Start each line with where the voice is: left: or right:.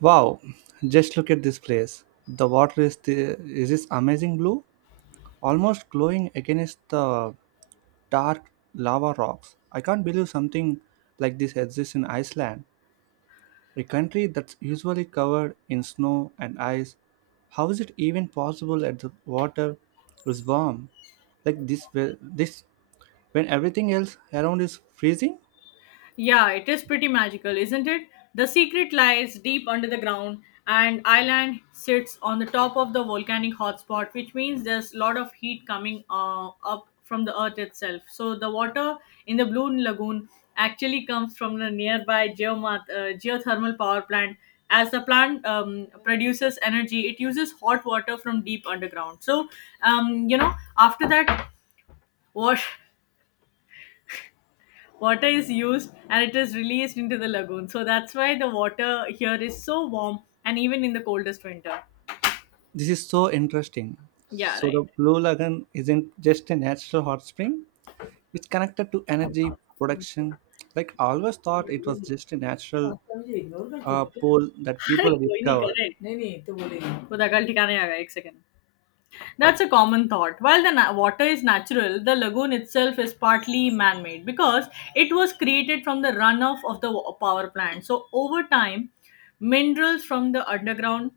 right: Wow, just look at this place. The water is is this amazing blue, almost glowing against the dark lava rocks. I can't believe something like this exists in Iceland, a country that's usually covered in snow and ice. How is it even possible that the water is warm like this whe- this when everything else around is freezing?
left: Yeah, it is pretty magical, isn't it? The secret lies deep under the ground, and island sits on the top of the volcanic hotspot, which means there's a lot of heat coming up from the earth itself. So the water in the Blue Lagoon actually comes from the nearby geothermal power plant. As the plant produces energy, it uses hot water from deep underground. Um, you know, After that, wash water is used and it is released into the lagoon. So that's why the water here is so warm and even in the coldest winter.
right: This is so interesting.
left: Yeah,
right: So
left: right.
right: the Blue Lagoon isn't just a natural hot spring, it's connected to energy production. Like, I always thought it was just a natural
left: वास्तव ignore करती ना ते.
right: pool that
left: अरे
right: people
left: कोई नहीं
right: discovered.
left: correct. नहीं नाही तो बोलेली वो दगल ठिकाने आ गया एक second. That's a common thought. While the water is natural, the lagoon itself is partly man made because it was created from the runoff of the power plant. So, over time, minerals from the underground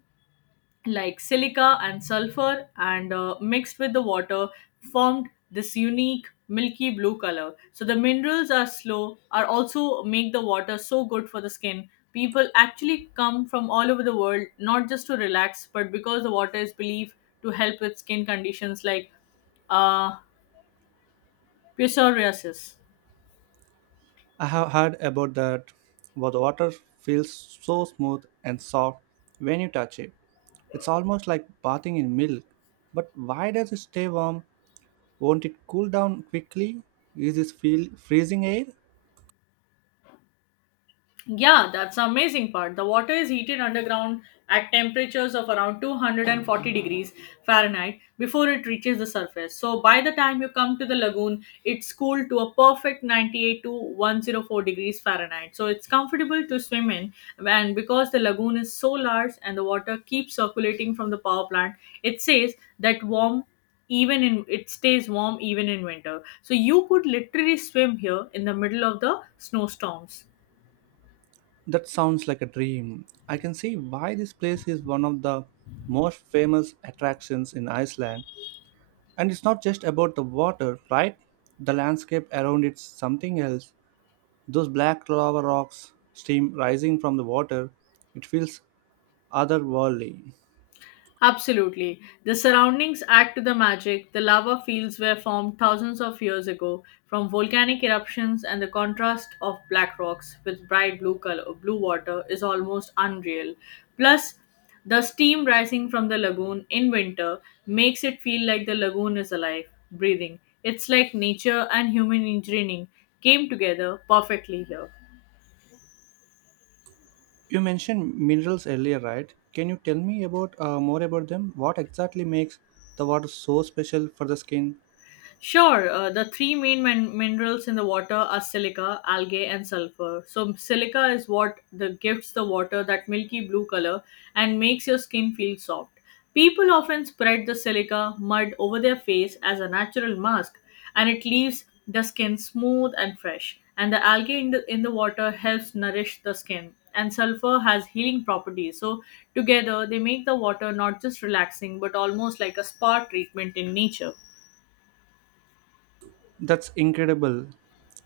left: like silica and sulfur and mixed with the water formed this unique milky blue color, so the minerals are slow are also make the water so good for the skin. People actually come from all over the world not just to relax but because the water is believed to help with skin conditions like uh, psoriasis.
right: I have heard about that, where the water feels so smooth and soft when you touch it. It's almost like bathing in milk. But why does it stay warm? Won't it cool down quickly? Is this feel freezing air?
left: Yeah, that's the amazing part. The water is heated underground at temperatures of around 240 degrees Fahrenheit before it reaches the surface. So by the time you come to the lagoon, it's cooled to a perfect 98 to 104 degrees Fahrenheit. So it's comfortable to swim in, and because the lagoon is so large and the water keeps circulating from the power plant, it says that warm it stays warm even in winter. So you could literally swim here in the middle of the snowstorms.
right: That sounds like a dream. I can see why this place is one of the most famous attractions in Iceland. And it's not just about the water, right? The landscape around it's something else. Those black lava rocks, steam rising from the water, it feels otherworldly.
left: Absolutely. The surroundings add to the magic. The lava fields were formed thousands of years ago from volcanic eruptions, and the contrast of black rocks with bright blue color, blue water is almost unreal. Plus, the steam rising from the lagoon in winter makes it feel like the lagoon is alive, breathing. It's like nature and human engineering came together perfectly here.
right: You mentioned minerals earlier, right? Can you tell me about more about them? What exactly makes the water so special for the skin?
left: Sure, the three main minerals in the water are silica, algae, and sulfur. So silica is what the gives the water that milky blue color and makes your skin feel soft. People often spread the silica mud over their face as a natural mask, and it leaves the skin smooth and fresh. And the algae in the water helps nourish the skin. And sulfur has healing properties. So together, they make the water not just relaxing but almost like a spa treatment in nature.
right: That's incredible.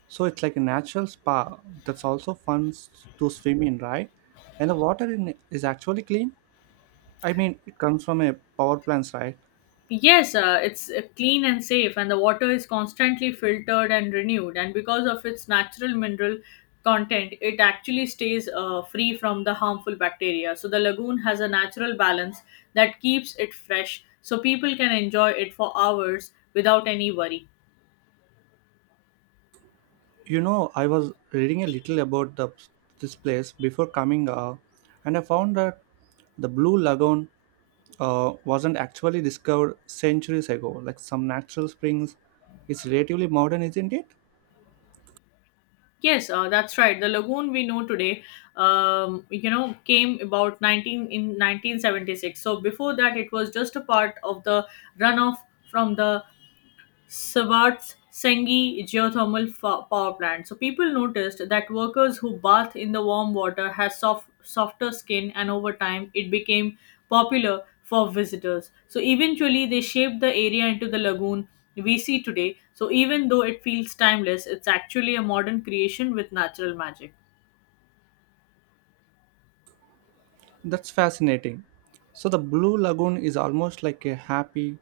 right: So it's like a natural spa that's also fun to swim in, right? And the water in is actually clean. I mean, it comes from a power plants, right?
left: Yes, it's clean and safe, and the water is constantly filtered and renewed. And because of its natural mineral content, it actually stays free from the harmful bacteria. So the lagoon has a natural balance that keeps it fresh, so people can enjoy it for hours without any worry.
right: You know, I was reading a little about this place before coming, and I found that the Blue Lagoon wasn't actually discovered centuries ago, like some natural springs. It's relatively modern, isn't it?
left: Yes, that's right. The lagoon we know today, came about 19 in 1976. So before that, it was just a part of the runoff from the Swartz Sengi geothermal power plant. So people noticed that workers who bathe in the warm water had soft, softer skin, and over time it became popular for visitors. So eventually they shaped the area into the lagoon we see today. So even though it feels timeless, it's actually a modern creation with natural magic.
right: That's fascinating. So, the Blue Lagoon is almost like a happy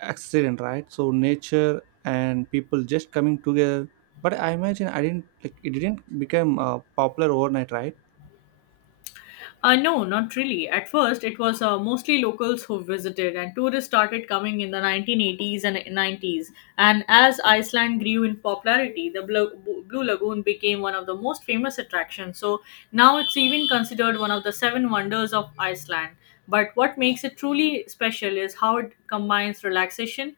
right: accident, right? So, nature and people just coming together. But I imagine I didn't like it didn't become popular overnight, right?
left: No, not really. At first, it was mostly locals who visited, and tourists started coming in the 1980s and 90s. And as Iceland grew in popularity, the Blue Lagoon became one of the most famous attractions. So now it's even considered one of the seven wonders of Iceland. But what makes it truly special is how it combines relaxation,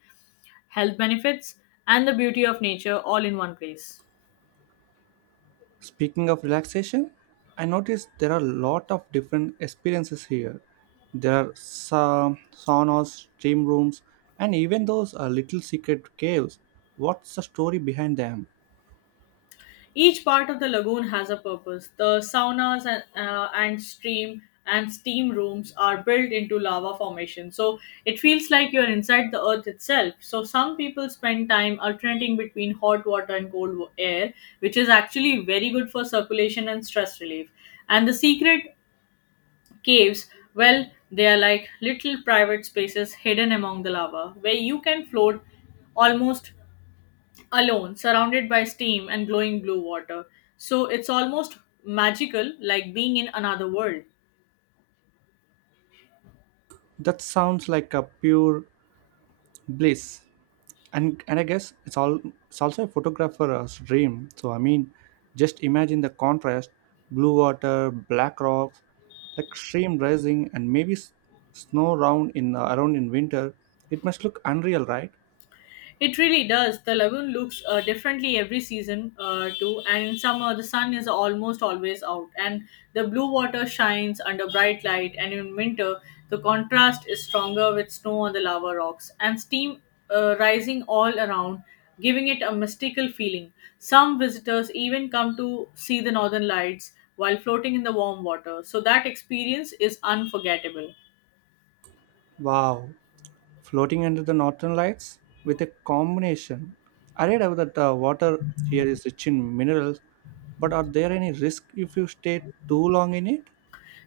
left: health benefits, and the beauty of nature all in one place.
right: Speaking of relaxation, I noticed there are a lot of different experiences here. There are saunas, steam rooms, and even those little secret caves. What's the story behind them?
left: Each part of the lagoon has a purpose. The saunas and steam rooms are built into lava formation. So it feels like you're inside the earth itself. So some people spend time alternating between hot water and cold air, which is actually very good for circulation and stress relief. And the secret caves, well, they are like little private spaces hidden among the lava where you can float almost alone, surrounded by steam and glowing blue water. So it's almost magical, like being in another world.
right: That sounds like a pure bliss. And I guess it's all it's also a photographer's dream. So I mean, just imagine the contrast: blue water, black rocks, like stream rising and maybe snow round in around in winter. It must look unreal, right?
left: It really does. The lagoon looks differently every season, too. And in summer, the sun is almost always out, and the blue water shines under bright light. And in winter, the contrast is stronger with snow on the lava rocks and steam rising all around, giving it a mystical feeling. Some visitors even come to see the northern lights while floating in the warm water, so that experience is unforgettable.
right: Wow, floating under the northern lights with a combination. I read about that the water here is rich in minerals, but are there any risk if you stay too long in it?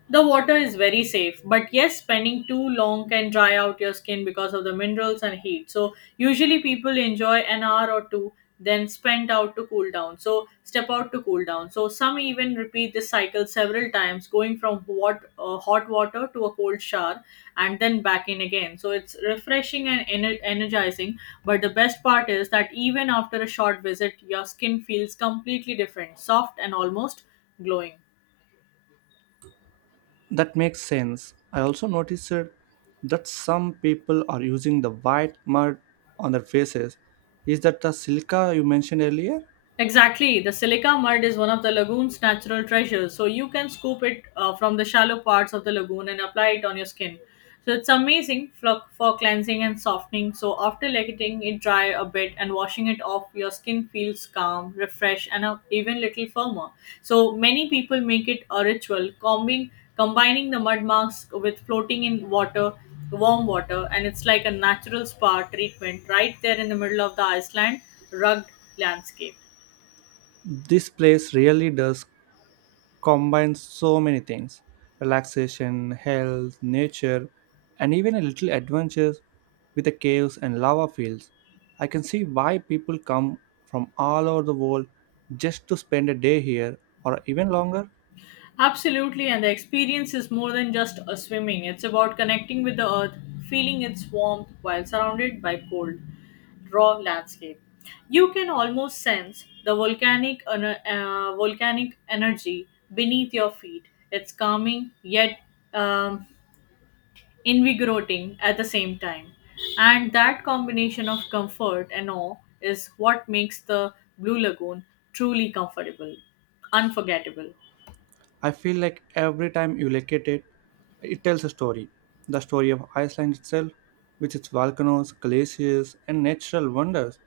left: The water is very safe, but yes, spending too long can dry out your skin because of the minerals and heat. So usually people enjoy an hour or two, then spend out to cool down. So, step out to cool down. So some even repeat this cycle several times, going from hot water to a cold shower and then back in again. So it's refreshing and energizing. But the best part is that even after a short visit, your skin feels completely different, soft and almost glowing.
right: That makes sense. I also noticed that some people are using the white mud on their faces. Is that the silica you mentioned earlier?
left: Exactly. The silica mud is one of the lagoon's natural treasures, so you can scoop it from the shallow parts of the lagoon and apply it on your skin. So it's amazing for cleansing and softening. So after letting it dry a bit and washing it off, your skin feels calm, refreshed, and even little firmer. So many people make it a ritual, combining the mud mask with floating in warm water, and it's like a natural spa treatment right there in the middle of the Iceland rugged landscape.
right: This place really does combine so many things: relaxation, health, nature, and even a little adventure with the caves and lava fields. I can see why people come from all over the world just to spend a day here or even longer.
left: Absolutely, and the experience is more than just a swimming. It's about connecting with the earth, feeling its warmth while surrounded by cold, raw landscape. You can almost sense the volcanic energy beneath your feet. It's calming yet um, invigorating at the same time, and that combination of comfort and awe is what makes the Blue Lagoon truly comfortable, unforgettable.
right: I feel like every time you look at it, it tells a story. The story of Iceland itself, with its volcanoes, glaciers, and natural wonders.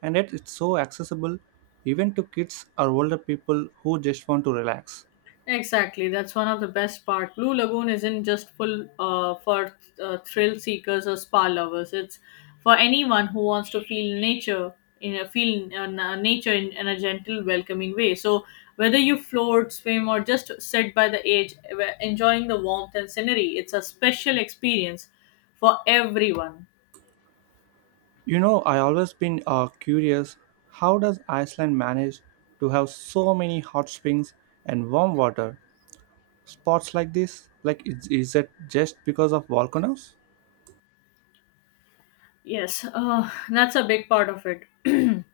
right: And yet it's so accessible even to kids or older people who just want to relax.
left: Exactly, that's one of the best part. Blue Lagoon isn't just full for thrill seekers or spa lovers. It's for anyone who wants to feel nature in nature in a gentle, welcoming way. So whether you float, swim, or just sit by the edge, enjoying the warmth and scenery, it's a special experience for everyone.
right: You know, I always been curious, how does Iceland manage to have so many hot springs and warm water spots like this? Like, is it just because of volcanoes?
left: Yes, that's a big part of it.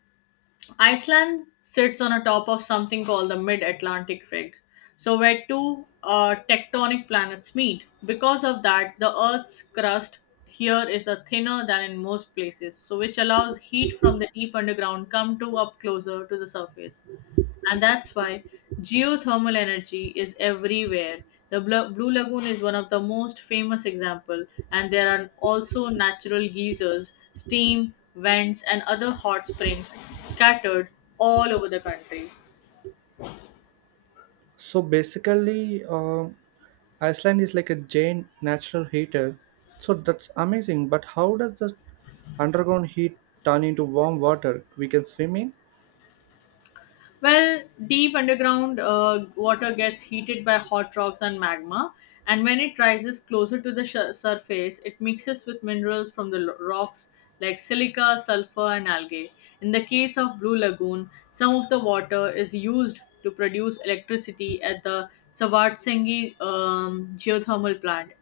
left: Iceland sits on a top of something called the Mid Atlantic Ring, so where two tectonic planets meet. Because of that, the Earth's crust here is a thinner than in most places, so which allows heat from the deep underground come to up closer to the surface. And that's why geothermal energy is everywhere. The Blue Lagoon is one of the most famous example, and there are also natural geysers, steam vents, and other hot springs scattered all over the country.
right: So basically, um, Iceland is like a giant natural heater. So that's amazing. But how does the underground heat turn into warm water we can swim in?
left: Well, deep underground water gets heated by hot rocks and magma, and when it rises closer to the surface, it mixes with minerals from the rocks like silica, sulfur, and algae. In the case of Blue Lagoon, some of the water is used to produce electricity at the Savartsengi geothermal plant.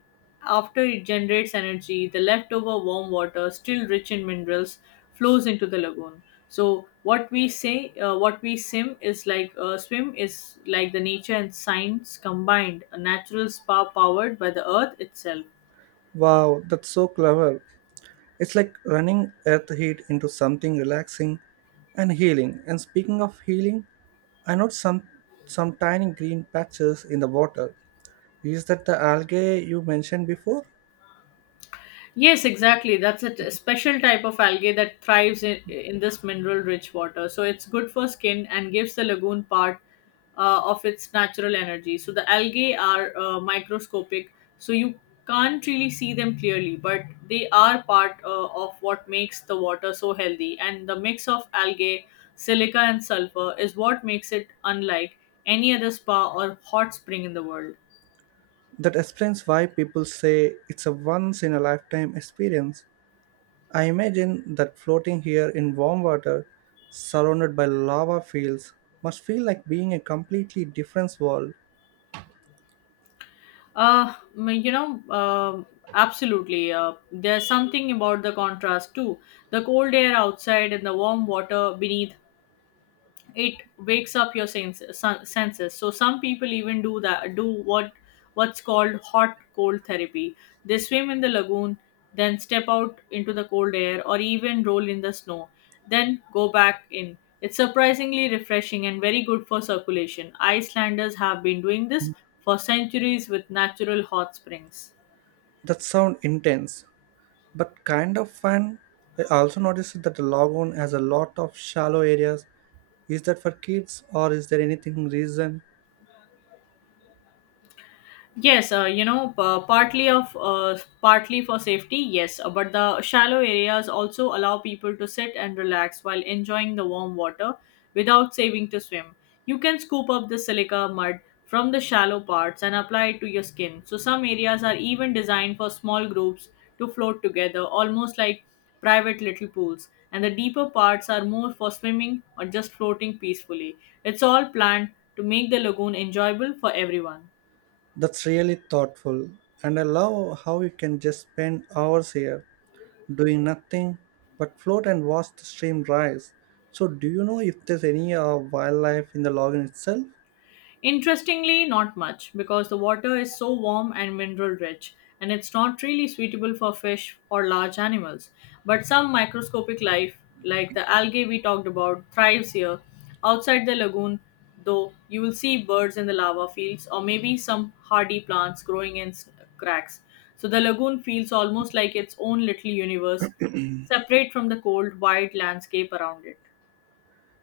left: After it generates energy, the leftover warm water, still rich in minerals, flows into the lagoon. So what we sim is like swim is like the nature and science combined, a natural spa powered by the earth itself.
right: Wow, that's so clever. It's like running earth heat into something relaxing and healing. And speaking of healing, I noticed some tiny green patches in the water. Is that the algae you mentioned before?
left: Yes, exactly. That's a special type of algae that thrives in this mineral rich water. So it's good for skin and gives the lagoon part of its natural energy. So the algae are microscopic, so you can't really see them clearly, but they are part of what makes the water so healthy. And the mix of algae, silica, and sulfur is what makes it unlike any other spa or hot spring in the world.
right: That explains why people say it's a once in a lifetime experience. I imagine that floating here in warm water, surrounded by lava fields, must feel like being a completely different world.
left: Uh, m- you know, um Absolutely. There's something about the contrast too. The cold air outside and the warm water beneath it wakes up your senses, so some people even do what's called hot cold therapy. They swim in the lagoon, then step out into the cold air or even roll in the snow, then go back in. It's surprisingly refreshing and very good for circulation. Icelanders have been doing this for centuries with natural hot springs.
right: That sound intense, but kind of fun. I also noticed that the lagoon has a lot of shallow areas. Is that for kids or is there anything reason?
left: Yes, partly of partly for safety, yes, but the shallow areas also allow people to sit and relax while enjoying the warm water without saving to swim. You can scoop up the silica mud from the shallow parts and apply it to your skin. So some areas are even designed for small groups to float together, almost like private little pools. And the deeper parts are more for swimming or just floating peacefully. It's all planned to make the lagoon enjoyable for everyone.
right: That's really thoughtful, and I love how you can just spend hours here doing nothing but float and watch the stream rise. So, do you know if there's any wildlife in the lagoon itself?
left: Interestingly, not much, because the water is so warm and mineral rich, and it's not really suitable for fish or large animals. But some microscopic life, like the algae we talked about, thrives here. Outside the lagoon, though, you will see birds in the lava fields or maybe some hardy plants growing in cracks. So the lagoon feels almost like its own little universe, separate from the cold, wide landscape around it.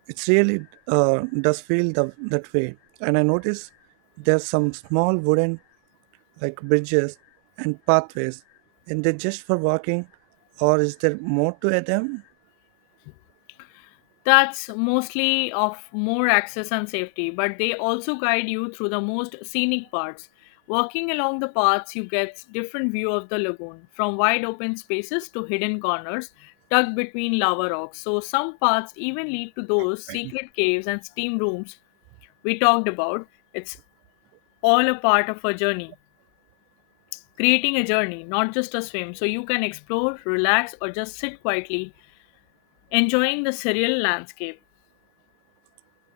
right: It really does feel that way. And I notice there's some small wooden like bridges and pathways, and they're just for walking, or is there more to them?
left: That's mostly of more access and safety, but they also guide you through the most scenic parts. Walking along the paths, you get different view of the lagoon, from wide open spaces to hidden corners tucked between lava rocks. So some paths even lead to those secret caves and steam rooms we talked about. It's all a part of a journey, creating a journey, not just a swim. So you can explore, relax, or just sit quietly, enjoying the surreal landscape.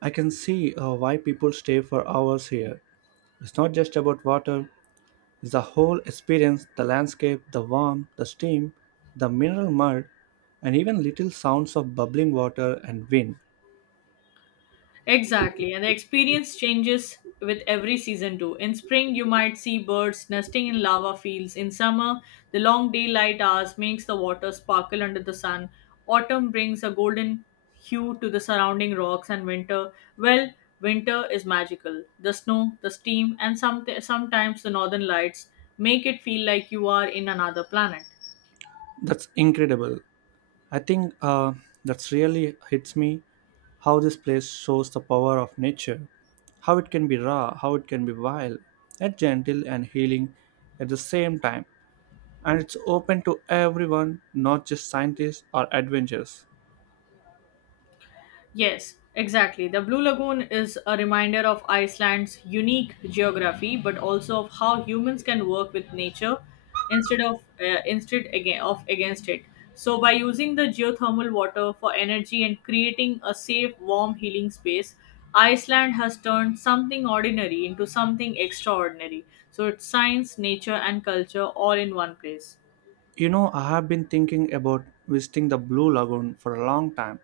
right: I can see why people stay for hours here. It's not just about water. The whole experience, the landscape, the warmth, the steam, the mineral mud, and even little sounds of bubbling water and wind.
left: Exactly, and the experience changes with every season too. In spring, you might see birds nesting in lava fields. In summer, the long daylight hours makes the water sparkle under the sun. Autumn brings a golden hue to the surrounding rocks, and winter, well, winter is magical. The snow, the steam, and sometimes the northern lights make it feel like you are in another planet.
right: That's incredible. I think that's really hits me how this place shows the power of nature, how it can be raw, how it can be wild, and gentle and healing at the same time. And it's open to everyone, not just scientists or adventurers.
left: Yes, exactly. The Blue Lagoon is a reminder of Iceland's unique geography, but also of how humans can work with nature instead of, instead again, of against it. So, by using the geothermal water for energy and creating a safe, warm, healing space, Iceland has turned something ordinary into something extraordinary. So, it's science, nature, and culture all in one place.
right: You know, I have been thinking about visiting the Blue Lagoon for a long time,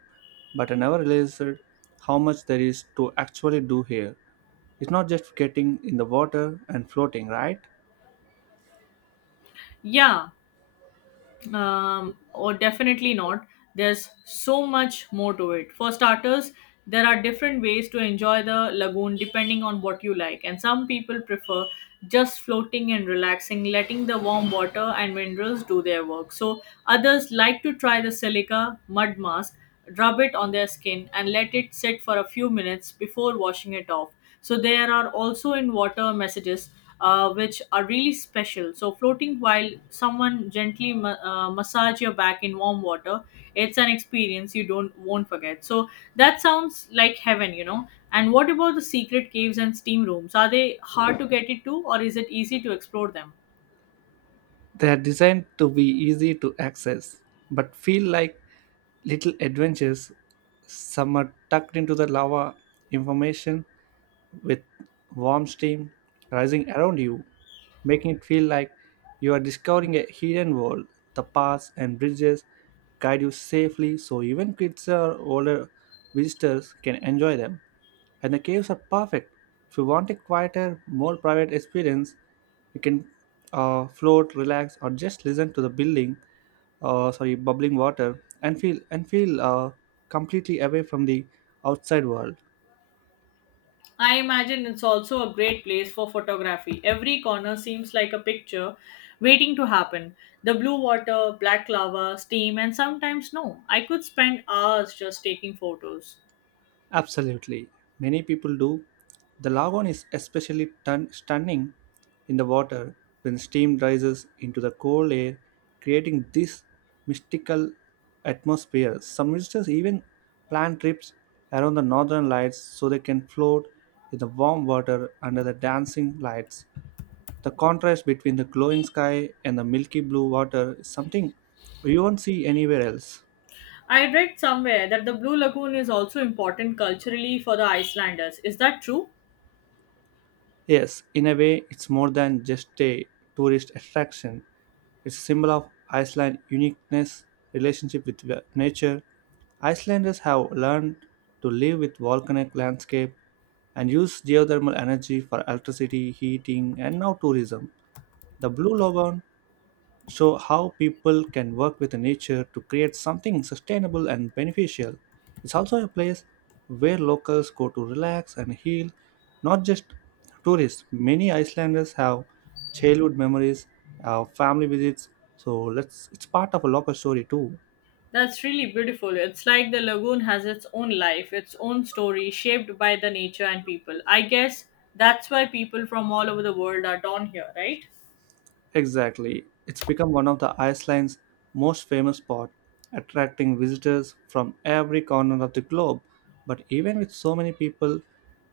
right: but I never realized how much there is to actually do here. It's not just getting in the water and floating, right?
left: Yeah. Or definitely not. There's so much more to it. For starters, there are different ways to enjoy the lagoon depending on what you like, and some people prefer just floating and relaxing, letting the warm water and minerals do their work. So, others like to try the silica mud mask, rub it on their skin, and let it sit for a few minutes before washing it off. So, there are also in water messages, which are really special. So floating while someone gently massage your back in warm water, it's an experience you don't won't forget. So that sounds like heaven, you know. And what about the secret caves and steam rooms? Are they hard to get into, or is it easy to explore them?
right: They are designed to be easy to access, but feel like little adventures. Some are tucked into the lava information with warm steam rising around you, making it feel like you are discovering a hidden world. The paths and bridges guide you safely so even kids or older visitors can enjoy them. And the caves are perfect. If you want a quieter, more private experience, you can float, relax, or just listen to the building, sorry, bubbling water, and feel completely away from the outside world.
left: I imagine it's also a great place for photography. Every corner seems like a picture waiting to happen. The blue water, black lava, steam, and sometimes snow. I could spend hours just taking photos.
right: Absolutely. Many people do. The lagoon is especially stunning in the water when steam rises into the cold air, creating this mystical atmosphere. Some visitors even plan trips around the northern lights so they can float in the warm water under the dancing lights. The contrast between the glowing sky and the milky blue water is something you won't see anywhere else.
left: I read somewhere that the Blue Lagoon is also important culturally for the Icelanders. Is that true?
right: Yes, in a way, it's more than just a tourist attraction. It's a symbol of Iceland's uniqueness, relationship with nature. Icelanders have learned to live with volcanic landscape and use geothermal energy for electricity, heating, and now tourism. The Blue Lagoon show how people can work with nature to create something sustainable and beneficial. It's also a place where locals go to relax and heal, not just tourists. Many Icelanders have childhood memories, family visits, so let's it's part of a local story too.
left: That's really beautiful. It's like the lagoon has its own life, its own story, shaped by the nature and people. I guess that's why people from all over the world are drawn here, right?
right: Exactly. It's become one of the Iceland's most famous spots, attracting visitors from every corner of the globe. But even with so many people,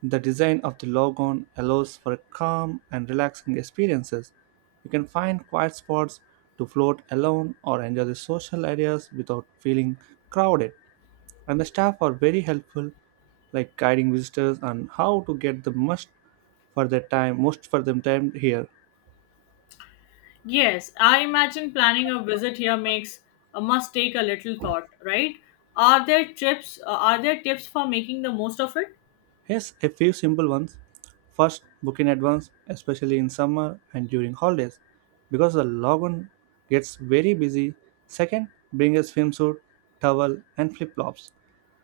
right: the design of the Logon allows for calm and relaxing experiences. You can find quiet spots to float alone or enjoy the social areas without feeling crowded. And the staff are very helpful, like guiding visitors on how to get the most for their time, most for them time here.
left: Yes, I imagine planning a visit here makes, must take a little thought, right? Are there trips? Are there tips for making the most of it?
right: Yes, a few simple ones. First, book in advance, especially in summer and during holidays, because the lagoon gets very busy. Second, bring a swimsuit, towel, and flip flops.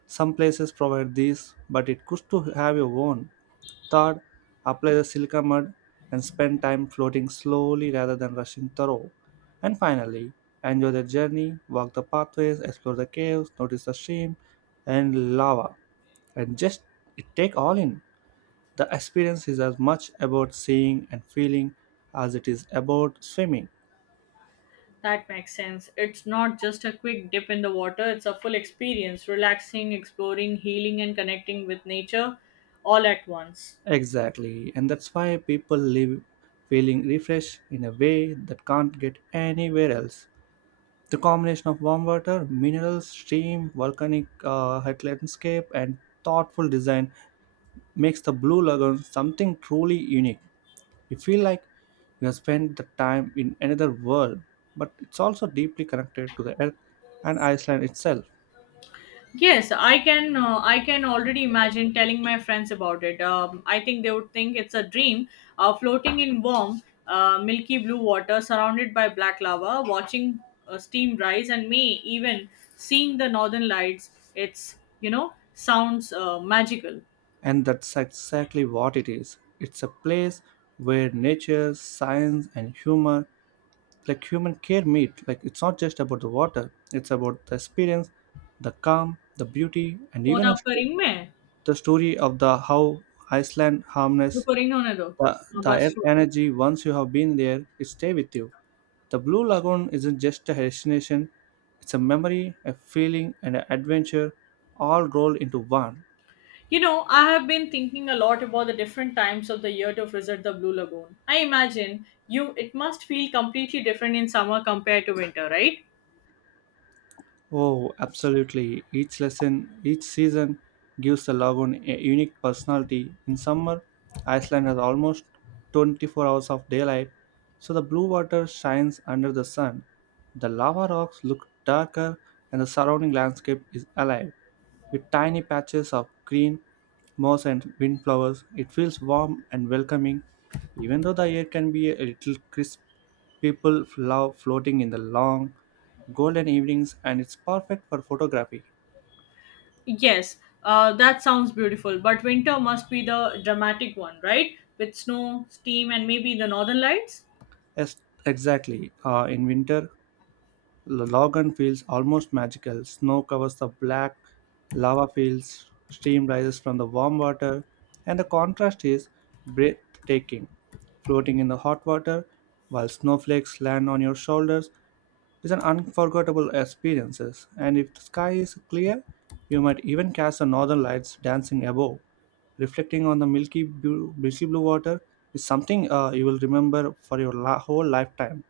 right: Some places provide these, but it costs to have your own. Third, apply the silica mud and spend time floating slowly rather than rushing through. And finally, enjoy the journey, walk the pathways, explore the caves, notice the stream and lava, and just it take all in. The experience is as much about seeing and feeling as it is about swimming.
left: That makes sense. It's not just a quick dip in the water, it's a full experience, relaxing, exploring, healing and connecting with nature all at once.
right: Exactly, and that's why people live feeling refreshed in a way that can't get anywhere else. The combination of warm water, minerals, stream, volcanic hut landscape, and thoughtful design makes the Blue Lagoon something truly unique. You feel like you have spent the time in another world, but it's also deeply connected to the earth and Iceland itself.
left: Yes, I can, I can already imagine telling my friends about it. I think they would think it's a dream, floating in warm, milky blue water surrounded by black lava, watching steam rise and may even seeing the northern lights. It's, you know, sounds magical.
right: And that's exactly what it is. It's a place where nature, science, and humor like human care meet. Like, it's not just about the water, it's about the experience, the calm, the beauty, and
left: Phone
right: even a
left: up करेंगे मैं
right: the story of the how Iceland harness
left: रुको, ring होने दो। हाँ,
right: the
left: बस
right: earth
left: छोड़।
right: energy. Once you have been there, it stay with you. The Blue Lagoon isn't just a destination, it's a memory, a feeling, and an adventure all rolled into one.
left: You know, I have been thinking a lot about the different times of the year to visit the Blue Lagoon. I imagine you it must feel completely different in summer compared to winter, right?
right: Oh, absolutely. Each lesson, each season gives the lagoon a unique personality. In summer, Iceland has almost 24 hours of daylight, so the blue water shines under the sun. The lava rocks look darker, and the surrounding landscape is alive. With tiny patches of green moss and windflowers, it feels warm and welcoming. Even though the air can be a little crisp, people love floating in the long, golden evenings, and it's perfect for photography.
left: Yes, that sounds beautiful, but winter must be the dramatic one, right? With snow, steam, and maybe the northern lights.
right: Yes, exactly. In winter, the Logan feels almost magical. Snow covers the black lava fields, steam rises from the warm water, and the contrast is breathtaking. Floating in the hot water while snowflakes land on your shoulders is an unforgettable experience. And if the sky is clear, you might even catch the northern lights dancing above. Reflecting on the milky blue water is something you will remember for your whole lifetime.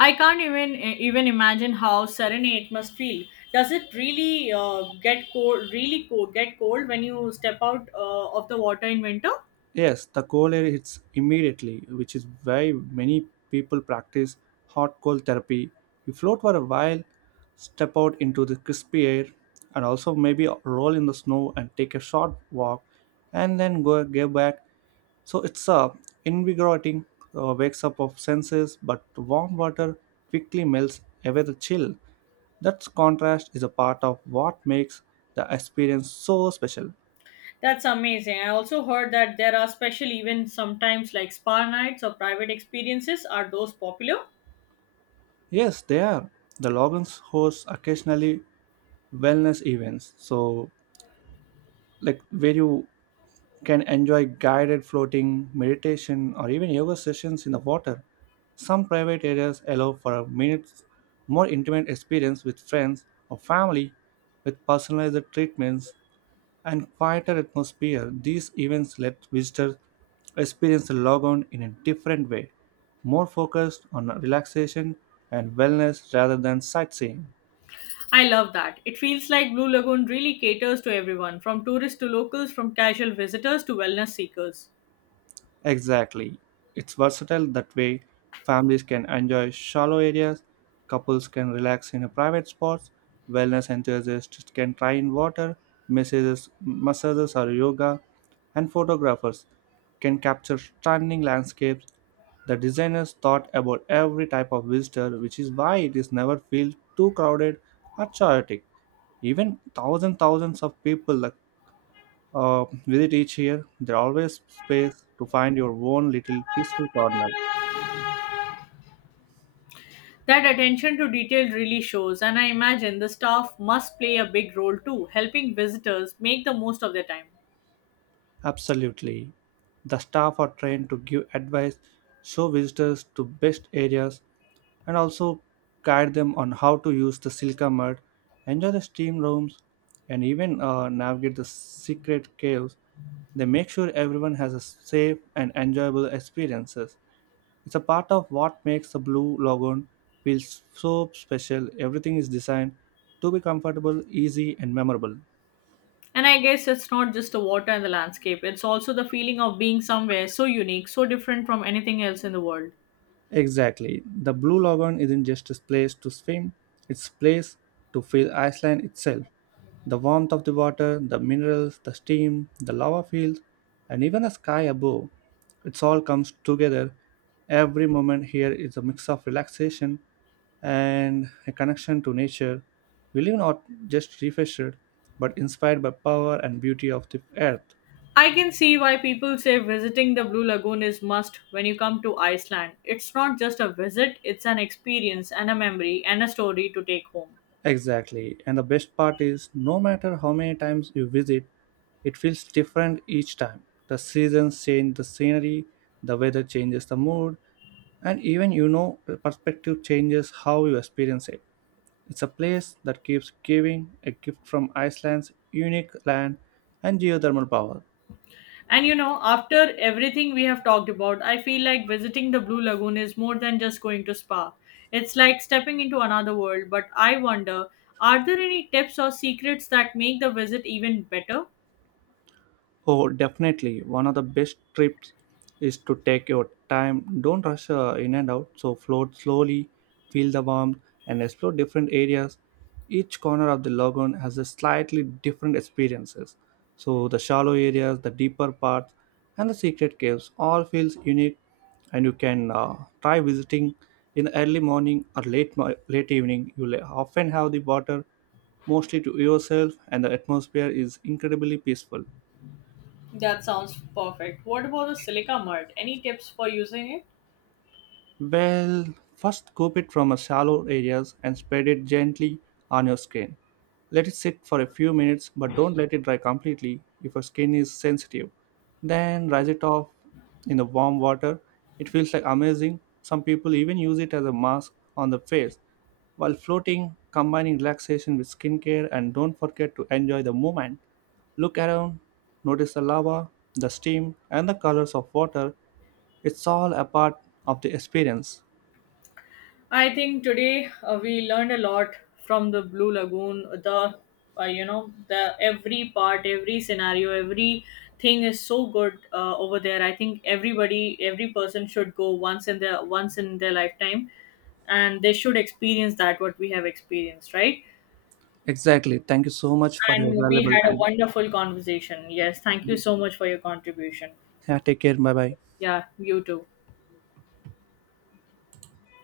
left: I can't even imagine how serene it must feel. Does it really uh, get cold? Really cold? Get cold when you step out of the water in winter?
right: Yes, the cold air hits immediately, which is why many people practice hot cold therapy. You float for a while, step out into the crispy air, and also maybe roll in the snow and take a short walk, and then go get back. So it's a invigorating wakes up of senses, but warm water quickly melts away the chill. That contrast is a part of what makes the experience so special.
left: That's amazing. I also heard that there are special events sometimes like spa nights or private experiences. Are those popular?
right: Yes, they are. The Logans hosts occasionally wellness events, so like where you can enjoy guided floating, meditation, or even yoga sessions in the water. Some private areas allow for a minute's more intimate experience with friends or family, with personalized treatments and quieter atmosphere. These events let visitors experience the logon in a different way, more focused on relaxation and wellness rather than sightseeing.
left: I love that. It feels like Blue Lagoon really caters to everyone, from tourists to locals, from casual visitors to wellness seekers.
right: Exactly. It's versatile that way. Families can enjoy shallow areas, couples can relax in a private spots, wellness enthusiasts can try in water, massages or yoga, and photographers can capture stunning landscapes. The designers thought about every type of visitor, which is why it is never feel too crowded or chaotic. Even thousands of people like, visit each year, there are always space to find your own little peaceful corner.
left: That attention to detail really shows, and I imagine the staff must play a big role too, helping visitors make the most of their time.
right: Absolutely. The staff are trained to give advice, show visitors to best areas, and also guide them on how to use the silica mud, enjoy the steam rooms, and even navigate the secret caves. They make sure everyone has a safe and enjoyable experiences. It's a part of what makes the Blue Lagoon feel so special. Everything is designed to be comfortable, easy, and memorable.
left: And I guess it's not just the water and the landscape, it's also the feeling of being somewhere so unique, so different from anything else in the world.
right: Exactly. The Blue Lagoon isn't just a place to swim, it's a place to feel Iceland itself. The warmth of the water, the minerals, the steam, the lava fields, and even the sky above. It all comes together. Every moment here is a mix of relaxation and a connection to nature. We live not just refreshed, but inspired by power and beauty of the earth.
left: I can see why people say visiting the Blue Lagoon is must when you come to Iceland. It's not just a visit, it's an experience and a memory and a story to take home.
right: Exactly. And the best part is no matter how many times you visit, it feels different each time. The seasons change the scenery, the weather changes the mood, and even you know the perspective changes how you experience it. It's a place that keeps giving a gift from Iceland's unique land and geothermal power.
left: And you know, after everything we have talked about, I feel like visiting the Blue Lagoon is more than just going to spa. It's like stepping into another world, but I wonder, are there any tips or secrets that make the visit even better?
right: Oh, definitely. One of the best trips is to take your time. Don't rush in and out. So float slowly, feel the warmth, and explore different areas. Each corner of the lagoon has a slightly different experiences. So the shallow areas, the deeper parts, and the secret caves all feels unique. And you can try visiting in early morning or late evening. You'll often have the water mostly to yourself, and the atmosphere is incredibly peaceful.
left: That sounds perfect. What about the silica mud? Any tips for using it?
right: Well, first scoop it from a shallow areas and spread it gently on your skin. Let it sit for a few minutes, but don't let it dry completely if your skin is sensitive. Then rinse it off in the warm water. It feels like amazing. Some people even use it as a mask on the face. While floating, combining relaxation with skincare and don't forget to enjoy the moment. Look around, notice the lava, the steam, and the colors of water it's all a part of the experience.
left: I think today we learned a lot from the Blue Lagoon. The you know, the every part, every scenario, every thing is so good over there. I think everybody, every person should go once in their lifetime, and they should experience that what we have experienced, right?
right: Exactly. Thank you so much for your
left: And we
right: valuable
left: had a
right: time.
left: wonderful conversation. Yes, thank you so much for your contribution.
right: Yeah, take care. Bye bye.
left: Yeah, you too.